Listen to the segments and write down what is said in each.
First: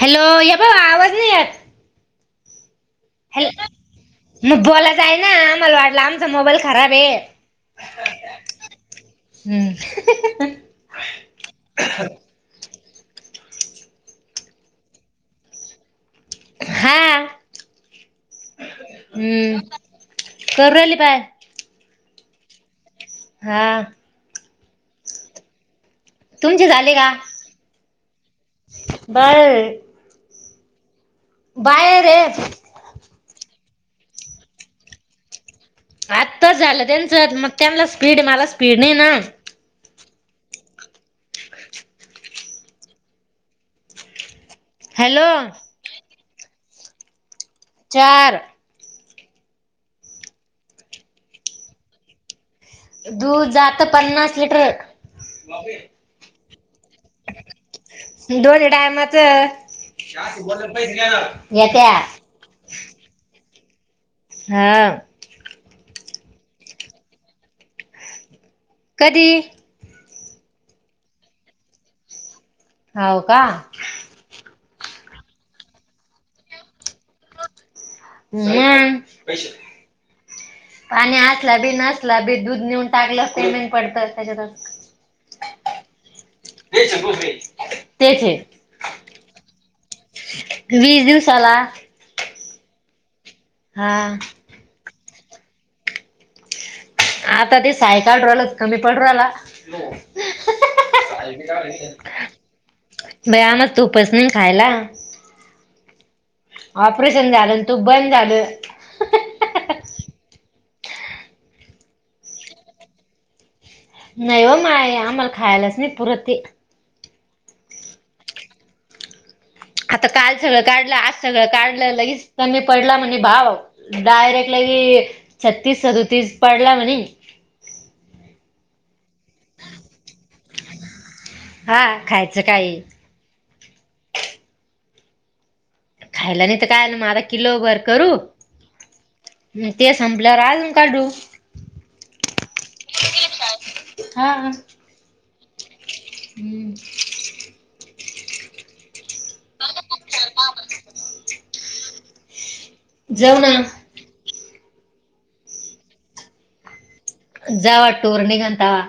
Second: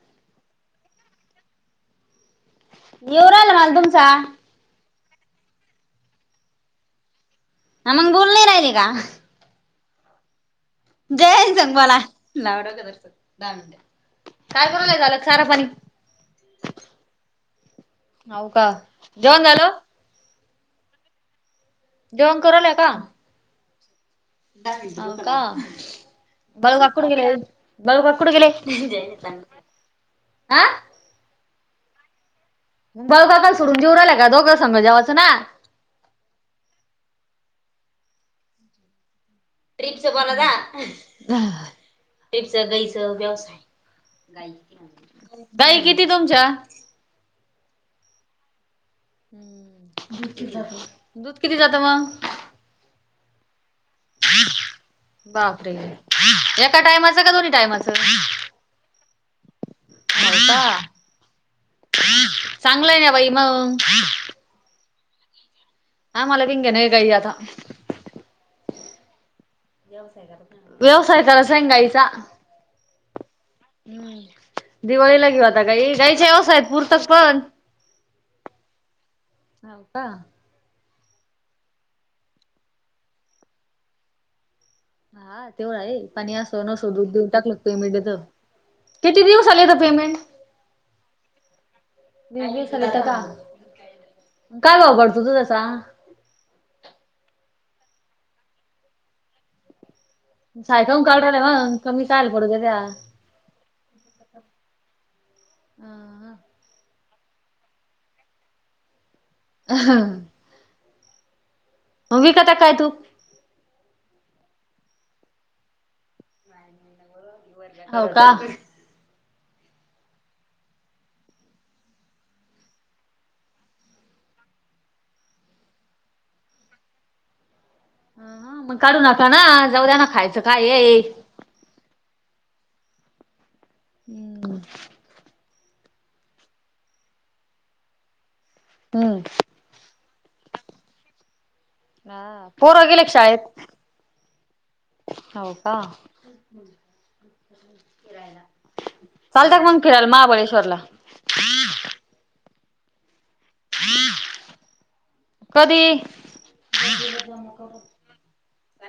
Hello ये भौ आवाज नई यत. येऊ राहिला मला तुमचा. हाई ना आम्हाला वाटलं आमचा मोबाईल खराब आहे. हा मग बोलू नाय राहिली का?? हं.. हं.. हं जया संग बोला.. [inaudible] दहा मिनिटं.. काय करू राहिले झालं चारा पाणी? हा हाऊ का जेवण हम्म. झालं? करू राहिली पाय. जेवण करू राहिल्या ये का? हा. हाव का तुमचे बाळू काका झाले कुठं का गेले? बाळू काका, कुठे गेले.. बर [inaudible] आ बाहेर येत. बाळू काकांना सोडून जेवू राहिले का... दोघं संघ जेवाचं ना. आत्ताच झालं त्यांच मग त्यांना स्पीड मला स्पीड नाही ना. ट्रीपचं बोलता ट्रीपच, गाईचं व्यवसाय. हॅलो गाई किती तुमच्या? चार. हम्म... दूध किती जातं मग? दूध जातं पन्नास लिटर. बापरे एका टायमाचं का दोन्ही टायमाचं. दोन टायमाच हो का येत्या चांगलंय ना बाई मग. हा. आम्हाला बी घेणार ये गाई आता. कधी? व्यवसाय करायचं ना गाईचा.. हाऊ का? हम्म दिवाळीला घेऊ आता घरी पण गाईच्या व्यवसायात पुरतंका? हं [inaudible] पाणी असला बी नसला बी दुध नेऊन टाकलं पेमेंट पडतं हा तेवढं आहे पाणी असो नसो दुध देऊन टाकलं पेमेंट येत तेच आहे. किती दिवसाले येतं पेमेंट वीस दिवसाला लय दिवसाला येत का हां तुझ का आता ते सायकाल राहिलंच कमी पडु लागला सायका कावटाला मग कमी ल पडू त्या त्या [inaudible] बैया आम तूपस नी खायला- ऑपरेशन झालं तुप बंद झालं- हं विकता काय तुप नाही व माय आम्हाला खायलाच नाही पुरत ते- होव का आता काल सगळं काढलं आज सगळं काढलं लगेच तर कमी पडला म्हणे भाव डायरेक्ट लगे ते छत्तीस सदुतीस पडला म्हणे- ह [inaudible] हा मग काढु नका ना जाऊ द्या ना खायचं काय ये हा खायचं काही हम्म [inaudible] खायला नाही तर काय म आता किलो भर करू- बरं ते संपल्यावर अजुन काढु हां पोर गेले का शाळेत हा - होव [inaudible] का हम्म. चालत मग फिरायला महाबळेश्वरला जेव ना- कधी- जावा टूर्नीघातावा-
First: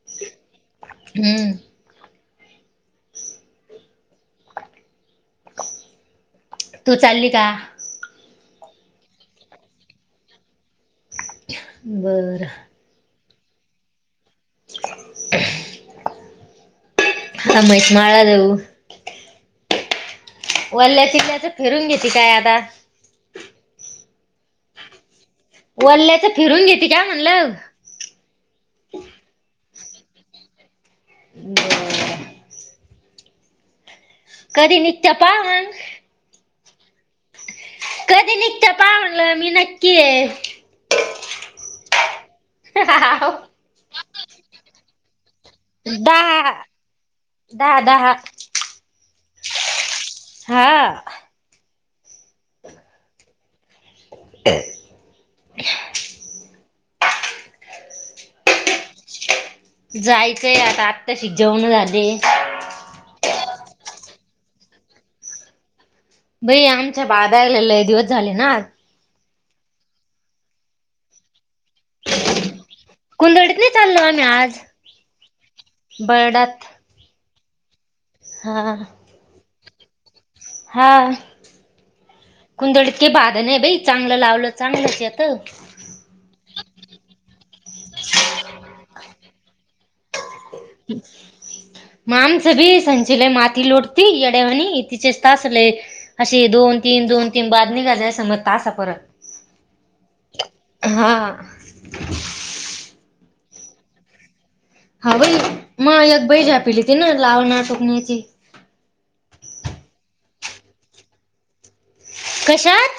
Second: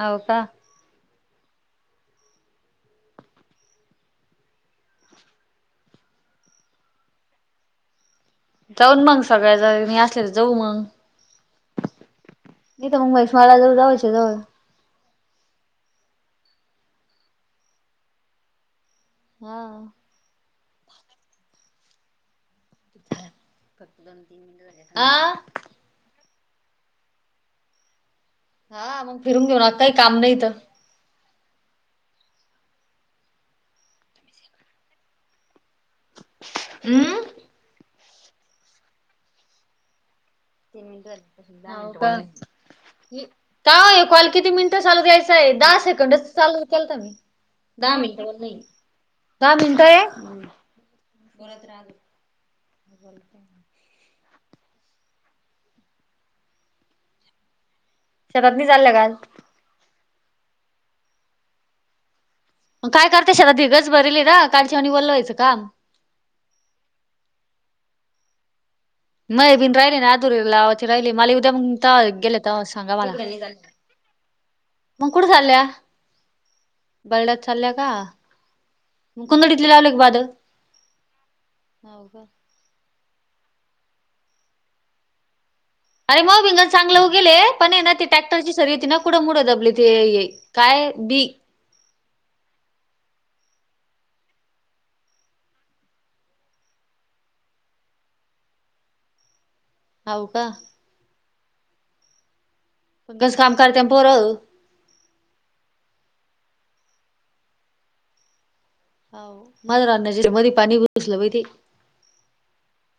होव का हं तु चालली का जाऊन मग सगळ्या जणी असल्या तर जाऊ मग- बरं- मला जाऊ जवळचे जवळ ह मही माळा देऊ [inaudible] हा- वल्ल्या [unintelligible] तिथल्या तर फिरून घेते काय आता फक्त दोन तीन मिट हा [inaudible] वल्ल्याचं फिरून घेते का म्हणलं हा मग फिरून घेऊन आता काही काम नाही तर बरं - कधी निघत्या पाहान हम्म- कधी निघत पाहा म्हनलं मी नक्की ये [unintelligible] का हो हे कॉल किती मिनिटं चालु द्यायचा [unintelligible] दहा सेकंड दहा चालु केलता मी दहा मिनट पण नाही दहा मिनिटं आहे, हा बोलत रहा. [unintelligible] शेतातं बी चालल्या का आज. जायचंय आता, आत्ता शि जेवणं झाले आहेत. काय करते शेतात भी गज भरी लीध, कालच्यावानी वल्ल व्हायचं काम बई आमच्या बादल ले लई दिवसं झाले नां. माया बीन राहिली ना अधुरी लावाची राहिली, माले येऊ द्या मग तव्हा गेले तव्हाचं कुठे नाही चालली कुंदडीत ना, चाललो आम्ही आज मग कुठं चालल्या बर्डात बरड्यात चालल्या का? कुंदडीतले लावले का भात. हां कुंदडीत की भात नाही बाई चांगलं लावलं चांगलच येत. अरे, मऊ भिंगल चांगलं ऊगेल हे पण हे ना ती ट्रॅक्टरची सर्वी ची ना कुठं मुड़ दबली ते ये. काय बी म आमचं भी संची लंय मात लोटती येड्यावाणी तिचे तासले असे दोन तीन दोन तीन बाद निघाले अस मरतात. सातपोरं. हो कां? कसं काम करत्यांन पोंर हां बई मग एक बाई झापेली तीनं लाव ना टूकण्याची हो माझ्या रानाची ईथं मध्ये पाणी घुसलं बई ते. कशात?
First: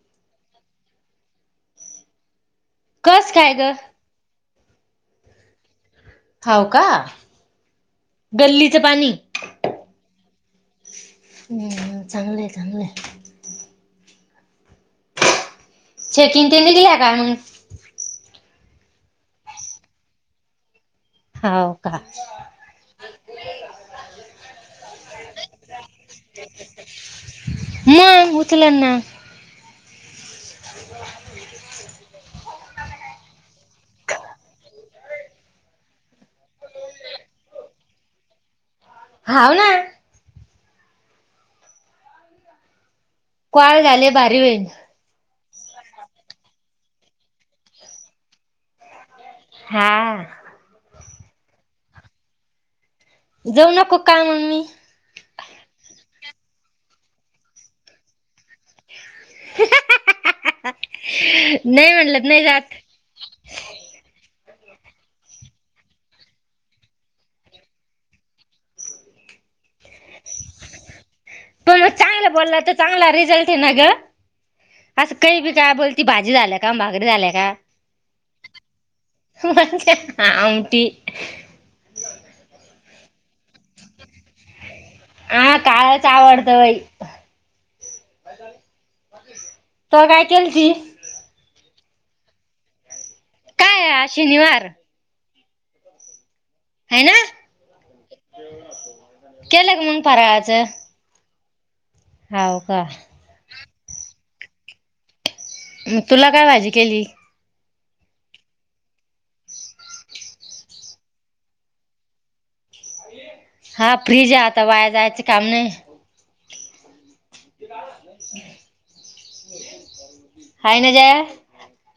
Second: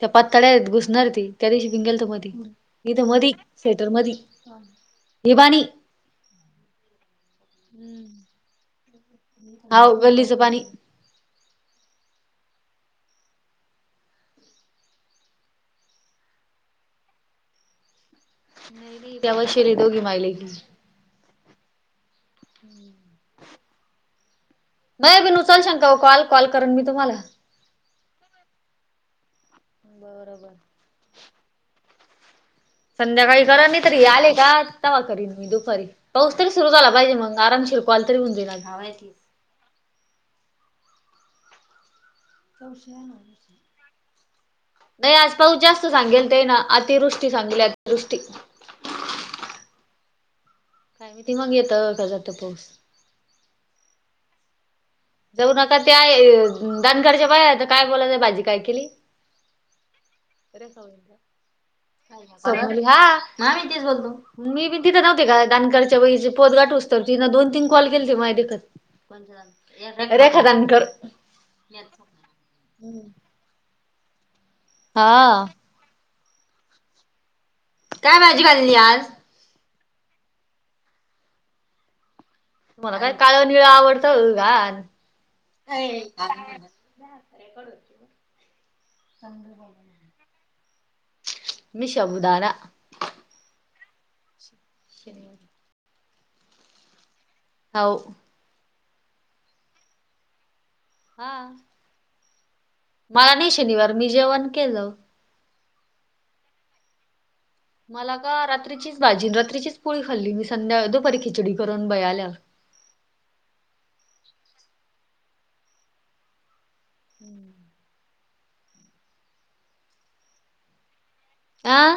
त्या पातळ्या आहेत घुसणार हे, ती त्या दिवशी पिउन गेलंथ तर मधी इथं कस मधी काय ग स्वेटर मधी [unintelligible] बानी हावं का! गल्लीचं पाणी हम्म हावं गल्लीच पाणी हम्म चांगलंय चांगलंय. चेकिंग त्यांनी दिल्या का मग? नाही नाही त्या बसेल हे दोघीं माय लेकी हो का. [unintelligible] मंय बीन उचलशाल कॉल, कॉल करन मी तुम्हाला मग उचलन ना बरोबर. संध्याकाळी करा मी कधी आले का तवा करीन मी दुपारी, पाऊस तरी सुरू झाला पाहिजे मग आराम कॉल तरी होउन जाईल जावयांना. हावं ना. तव. कॉल झाल्यवर भारी होईल. नाही आज पाऊस जास्त सांगेल तेना अतिवृष्टी सांगेल अतिवृष्टी. हां. काय माहीत मगं येतं का जातं पाऊस. जाऊ नको का मं मी? जाऊ नका त्या दानगडच्या बाया त काय बोलायल्या त काय भाजी काय केली. अरे नाही म्हणलत नाही जात [unintelligible] हा हा आम्ही बी तीच बोलतो. मी बी तिथे नव्हते का दान करायच्या वेळीस पोत गाठूचं तर तिने दोन तीन कॉल केलथें माझ्या देखत. रेखा दान कर- पण मग चांगला बोलला तर चांगला रिझल्ट आहे ना ग असं काही बी काय बोलती भाजी झाल्या का भाकरी झाल्या का? काय भाजी बांधली आज? आमटी [unintelligible] मला काय काळ निळ आवडतं घाण- हा काळच आवडतं बई. निषभुदादा. काय शनिवार? है ना. [inaudible] होऊ. [inaudible] हा [inaudible] हा मला नाही शनिवार मी जेवण केलं [inaudible] म तुला काय भाजी केली [inaudible] [inaudible] मला का रात्रीचीच भाजी रात्रीचीच पोळी खाल्ली मी संध्या दोपारी खिचडी करून बयाल्या [inaudible] [inaudible] हा फ्रीज आहे आता वाया जायच काम नाही. [inaudible] हयना ज [inaudible] आह.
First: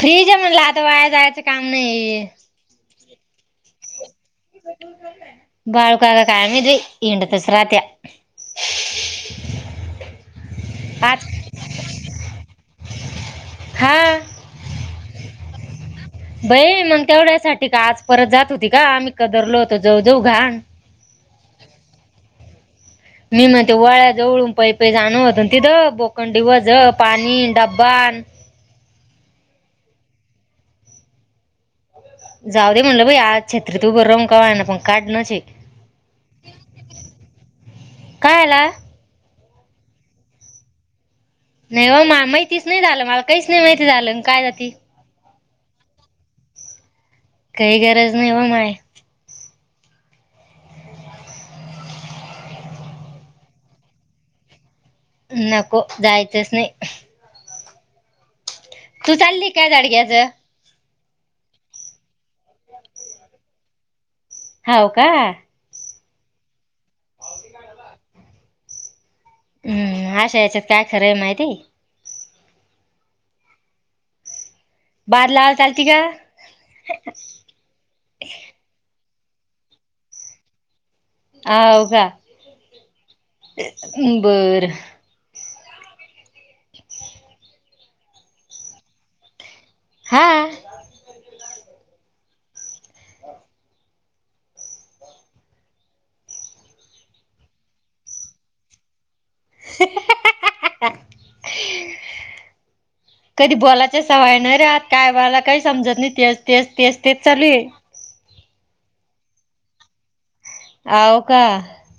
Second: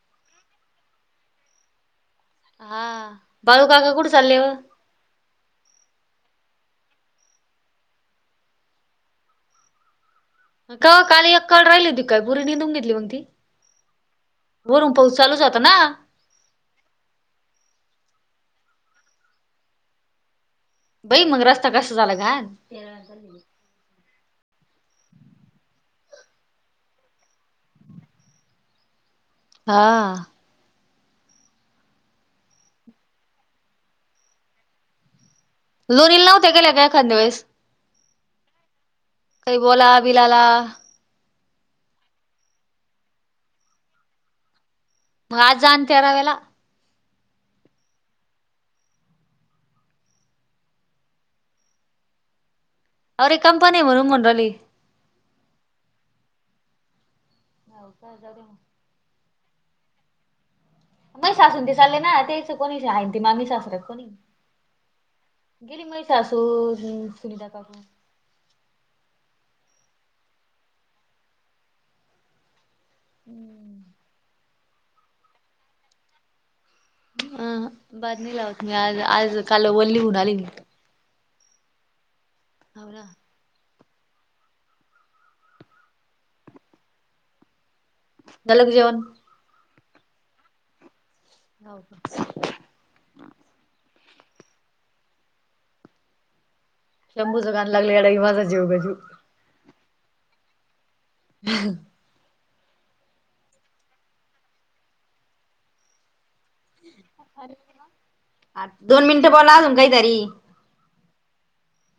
फ्रीज आहे म्हणलाता वाया जायचं काम नाही. [inaudible] हा बाळू काका कुट चालेल ओ. बाळू काका काय [inaudible] हिंडतच राहत्या का आज काली अक्काळ राहिली होती काय पुरी नेदून घेतली मग ती हा वरुण पाऊस चालुच होता ना बई मग तेवढ्यासाठी का आज परत जात होती का आम्ही कदरलो होतो जाऊ जाऊ घाण बाई मग रस्ता कस झाला घाल मी म ते वाळा्या जवळून पै पै जाण होत तिथं बोकंडी वझ पाणी डब्बा हा जाऊ दे म्हटलं बई आज छत्री तू बरं रमकावा ना पण काढणच लोनीला नव्हत्या गेल्या काय एखाद वळेस काय आला काही बोला बिलाला नाही हो म माहितीच नाही झालं मला काहीच नाही माहिती झालं काय जाती मग आत जा आणि त्या रव्याला काही गरज नाही हो माय अरे कंपनी म्हणून म्हण राली नको जायचंच नाही नाही का जा तू चालली काय जाडग्याचं मग सासून ते चाले ना तेच कोणी श आहे ती मामी सासरत कोणी होव का गेली मै सासू सुनिता काकू हम्म अशा याच्यात काय खरंय माहिती हम्म बाार ला आ चालते का अ बदमी लावत मी आज आज कालवलीहन आली म ह हो का होना बरं झालं का जेवण हा हो का शंभूचं गान लागलेल येडा ग माझा जीव ग जीव [inaudible] ह [inaudible] कधी बोलायच्या सवय नाही रे आ कायला काही समजत नाही ते तेच तेच तेच चालू दोन मिनिटं बोला तुम काही तरी अवका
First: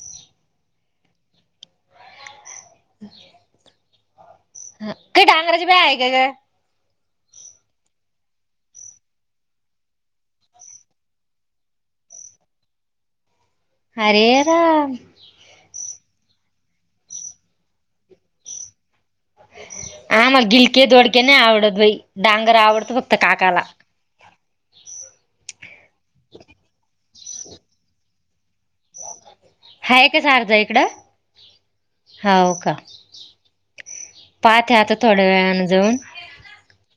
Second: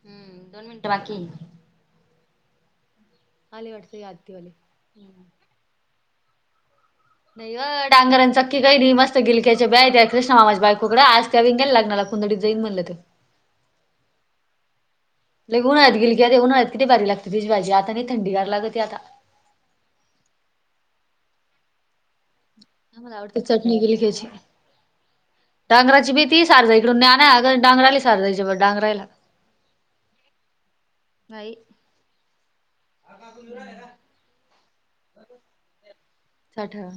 हम्म दोन मिनिटं बाकी हम् आले वाटत काय डांगराची ब्या आहे काय का नाही अ डांगरां चक्की काही नाही मस्त गिलक्याच्या ब्याय त्या कृष्णा मामां बायकोकड आज त्या विनंगायला लागणारला कोण डिझाइन म्हनलं ते अरेरा बल कि तेऊन आत किती भारी लागते ती भाजी आता नाही थंडी गार लागत आता क नाही आवडत बाई डांगर आवडत फक्त काकाला डगराची भीतीी सारजा इकडून ज्ञान आहे अग डगराली सारजायच्या. डांगरायला हा का सारज इकड नाही हो का. पाात ह आता थोड्या वेळान जाऊन. साठा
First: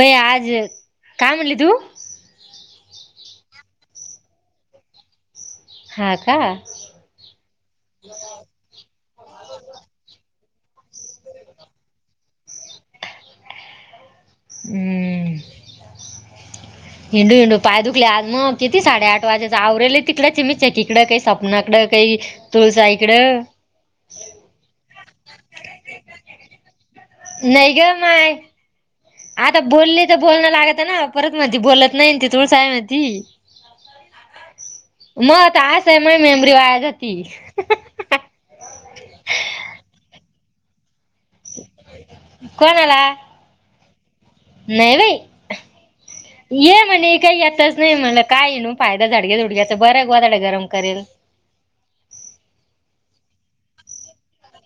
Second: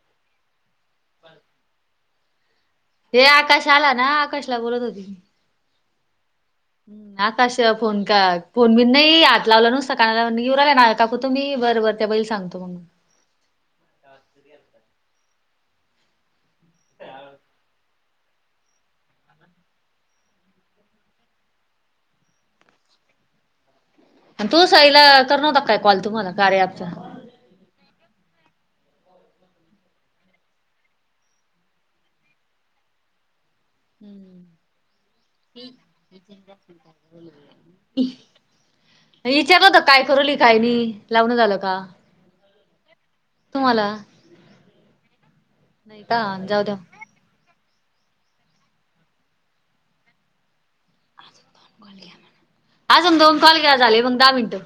भई आज काय म्हणली तू. हे आकाश आला ना आकाशला बोलत होते मी. हात. हम् आताशिवा फोन का फोन मी. नाही आत लावला नसता कानाऊला ना काकू तो मी बरबर त्या बै सांगतो म्हणून. अ्छ. हम्म. ह [inaudible] हिंडू हिंडू पाय दुखले आज मग किती साडे आठ वाजेच आवरेले तिकडडे च मचे तिकडडे काही सपनाकडे. काही तुळसा इकडं. आणि तू सईला कर नवता काय कॉल तुम्हाला कार्याचा. नाही का माय. आता बोलले तर बोलणं लागत ना परत मध्ये बोलत नाही ते तुळसाय म. हम्म. मत आ स आहे माी मेमरी वायाजती. विचारलंत काय करवली काय नाही. लावन झालं का कोणाला तुम्हाला. नाही बाई नाही का जाऊ द्या. ये म्हणे काय आताच. नाही म्हला काय न फायदा झाडग्या झुडग्याच बऱ्या गवा झाडला गरम. करेल आज मग दोन कॉल घ्या झाले मग दहा मिनिटं.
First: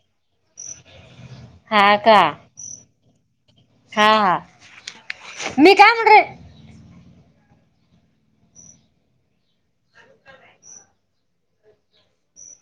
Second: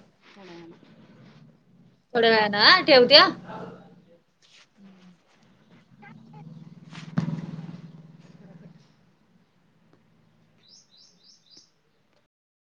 हा का थोड्या वेळानं हा ठेवते हा. हा हा. मी काय म्हण रे. [inaudible]